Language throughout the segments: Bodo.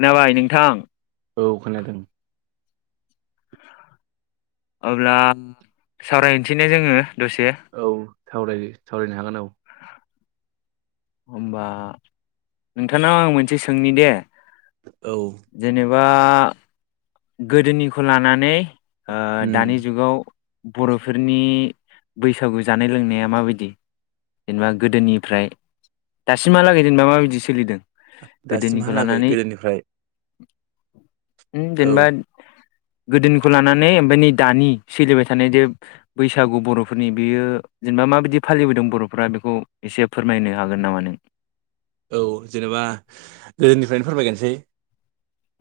खोनाबाय नोंथां औ खोनादों। अब्ला सावरायनोसैने जोङो दसे। औ सावराय-सावरायनो हागोन औ होमबा नोंथांनाव आं मोनसे सोंनि दे। औ। जेनेबा -गोदोनिखौ लानानै। ओ- उम दानि जुगाव बर'फोरनि बैसागु जानाय लोंनाया माबायदि। जेनेबा गोदोनिफ्राय दासिमहालागै जेनेबा माबायदि सोलिदों। गोदोनिखौ दासिमहालागै लानानै गोदोनिफ्राय औ -जेनेबा। गोदोनिखौ लानानै ओमफफ्राय नै दानि सोलिबाय थानाय दो। बैसागु बर'फोरनि बियो जेनेबा माबायदि फालिबोदों बर'फ। फोर्रा बेखौ एसे फोरमायनो हागोन नामा नों। औ जेनेबा गोदोनिफ्रायनो फोरमायगोनसै।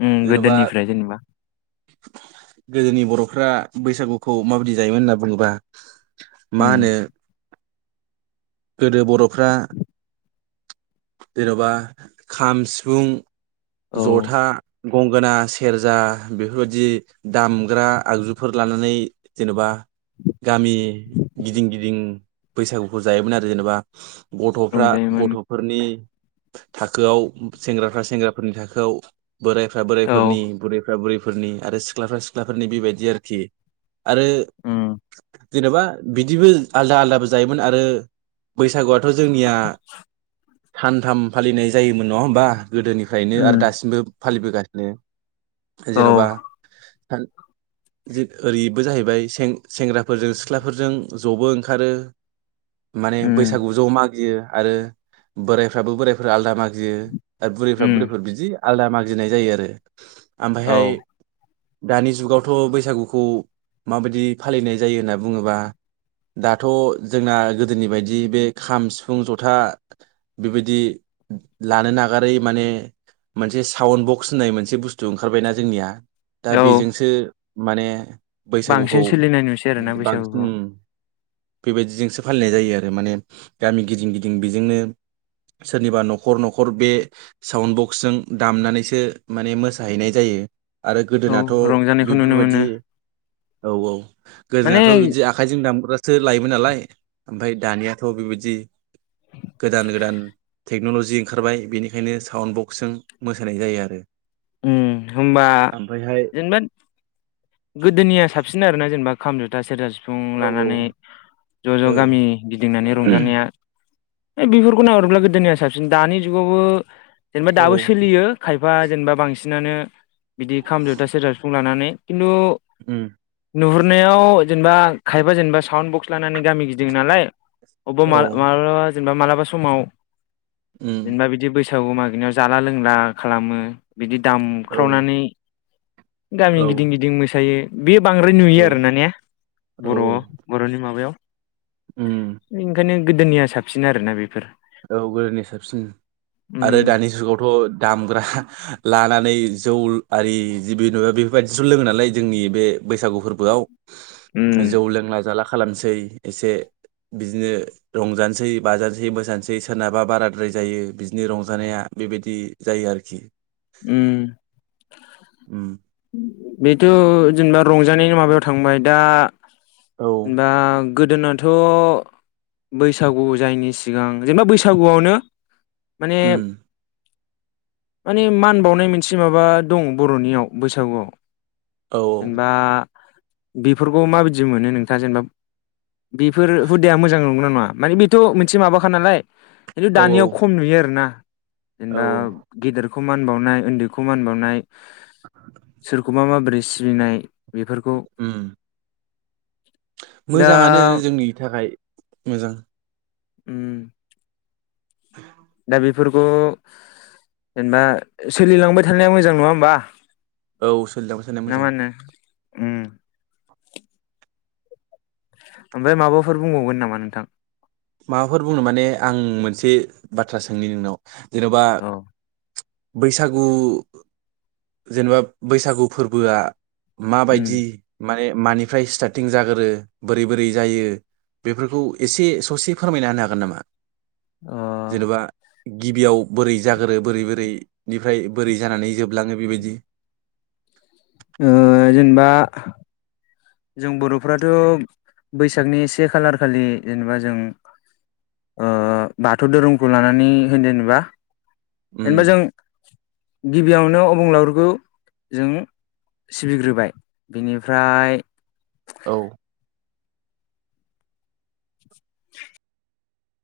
उ जेन'बा गोदोनिफ्राय जेनेबा। गोदोनि बर'फ्रा बैसागुखौ माबायदि जायोमोन होनना बुङोबा। मा उम होनो -गोदो बर'फ्रा। जेन'बा खाम सिफुं औ -जथा। गंगोना सेरजा बेफोरबायदि दामग्रा आगजुफोर लानानै। जेनेबा गामि गिदिं गिदिं बैसागुखौ जायोमोन आरो जेनेबा। गथ'फ्रा रंजायोमोन गथ'। फोरनि थाखोआव सेंग्राफ्रा सेंग्राफोरनि थाखोआव बोरायफ्रा औ बोरायफोरनि बुरैफ्रा बुरैफोरनि आरो सिख्लाफ्रा सिख्लाफोरनि बेबायदि आरोखि। आरो उम जेनेबा बिदिबो आलदा आलदाबो जायोमोन आरो। बैसागुआथ' जोंनिया। सानथाम फालिनाय जायोमोन नङा होमबा गोदोनिफ्रायनो आरो उम दासिमबो फालिबोगासिनो। औ जेन'बा। ओरैबो जाहैबाय सें-सेंग्राफोरजों सिख्लाफोरजों ज'बो ओंखारो। माने उम बैसागु ज' मागियो आरो बोराइफ्राबो बोराइफोर आलादा मागियो। बुरैफ्रा उम बुरैफोर बिदि आलदा मागिनाय जायो आरो आमफाय। औ दानि जुगावथ' बैसागुखौ माबायदि फालिनाय जायो होनना बुङोबा। दाथ' जोंना गोदोनि बायदि बे खाम सिफुं जथा। बेबायदि लानो नागारै माने। मोनसे साउन्ड बक्स होननाय मोनसे बुस्थु ओंखारबायना जोंनिया। दा औ बेजोंसो माने बैसागुखौ बांसिन सोलिनाय नुसै आरोना बांसिन। बैसागुखौ बेबायदिजोंसो फालिनाय जायो आरो माने गामि गिदिं गिदिं बेजोंनो। सोरनिबा न'खर न'खर बे। साउन्ड बक्सजों दामनानैसो माने मोसाहैनाय जायो। आरो औ गोदोनाथ' रंजानायखौ नुनो मोनो बेफोरबायदि -औ औ माने गोदोनाथ' बिदि आ। आखाइजों दामग्रासो लायोम नालाय ओमफ्राय दानियाथ' बेबायदि। गोदान गोदान टेक्न'लजि ओंखारबाय बेनिखायनो साउन्ड बक्सजों मोसानाय जायो आरो। होनबा ओमफ्रायहाय जेनेबा गोदोनिया साबसिन आर ना जेनेबा खाम जुथा सेरजा सिफुं औ लानानै ज' ज' औ गामि गिदिंनानै रंजानाया है बेफोरखौ ननायाहरोब्ला गोदोनिया साबसिन दानि जुगावबो जेनेबा औ दाबो सोलियो खायफा जेनेबा बांसिनानो बिदि खाम जथा सेरजा सिफुं लानानै खिन्थु उम नुहुरनायाव जेनेबा खायफा जेनेबा साउड बक्स लानानै गामि गिदिं नालाय अबबा औ माबा जेनेबा मालाबा समाव उम जेनेबा बिदि बैस थिसाव मागिनायाव जाला लोंला खालामो बिदि औ दामख्रावनानै गामि औ गिदिं गिदिं मोसायो बे बांद्राय नुयो औ आर न नेया औ बर' बर'नि माबायाव उम ओंखायनो गोदोनिया साबसिन आरोना बेफोर औ गोदोनि साबसिन आरो उम दानि जुगावथ' दामग्रा लानानै जौ आरि जि ना बेफोरबायदिस' लोङो नालाय जोंनि बे बैसागु फोरबोआव उम जौ लोंला जाला खालामसै एसे बिदिनो रंजानोसै बाजानोसै मोसानोसै जै सोरनाबा बाराद्राय जायो बिदिनि रंजानाया बेबायदि जायो आरोखि उम उ बेथ' जेनेबा रंजानायनि माबायाव थांबाय दा औ जेनेबा गोदोनाथ' बैसागु जायैनि सिगां जेनेबा बैसागुआवनो माने उम माने मान बावनाय मोनसे माबा दं बर'नियाव बैसागुआव औ जेनेबा बेफोरखौ माबायदि मोनो नोंथाङा जेनेबा बेफोर हुदाया मोजां नंगौना नङा माने बेथ' मोनसे माबाख नालाय खिन्थु औ दानियाव खम नुयो आर ना औ जेनेबा गेदेर खौ मान बावनाय उन्दैखौ मान बावनाय सोरखौ मा माबोरै सिबिनाय बेफोरखौ उम दा मोजाङानो जोंनि थाखाय मोजां ओम [inaudible] दा बेफोरखौ जेनेबा सोलिलांबाय थानाया मोजां नङा हबा औ सोलिनायबा सोनाया मोजां ओम ओमफ्राय माबाफोर बुंबावगोन नामा नोंथां माबाफोर बुंनो माने आं मोनसे बाथ्रा सोंनि नोंनाव जेन'बा औ बैसागु जेनेबा बैसागु फोरबोआ उम माबायदि माने मानिफ्राय स्टार्टिं जागोरो बोरै बोरै जायो बेफोरखौ एसे ससे फोरमायना होनो हागोन नामा अ जेनेबा गिबियाव बोरै जागोरो बोरै बोरैनिफ्राय बोरै जानानै जोबलाङो बेबायदि जेनेबा जों बर'फ्राथ' बैसागनिसे खालार खालि जेनेबा जों बाथौ धोरोमखौ लानानै होनदों जेबा उम जेनेबा जों गिबियावनो अबुंलावरखौ जों सिबिग्रोबाय बिनिफ्राय औ [inaudible]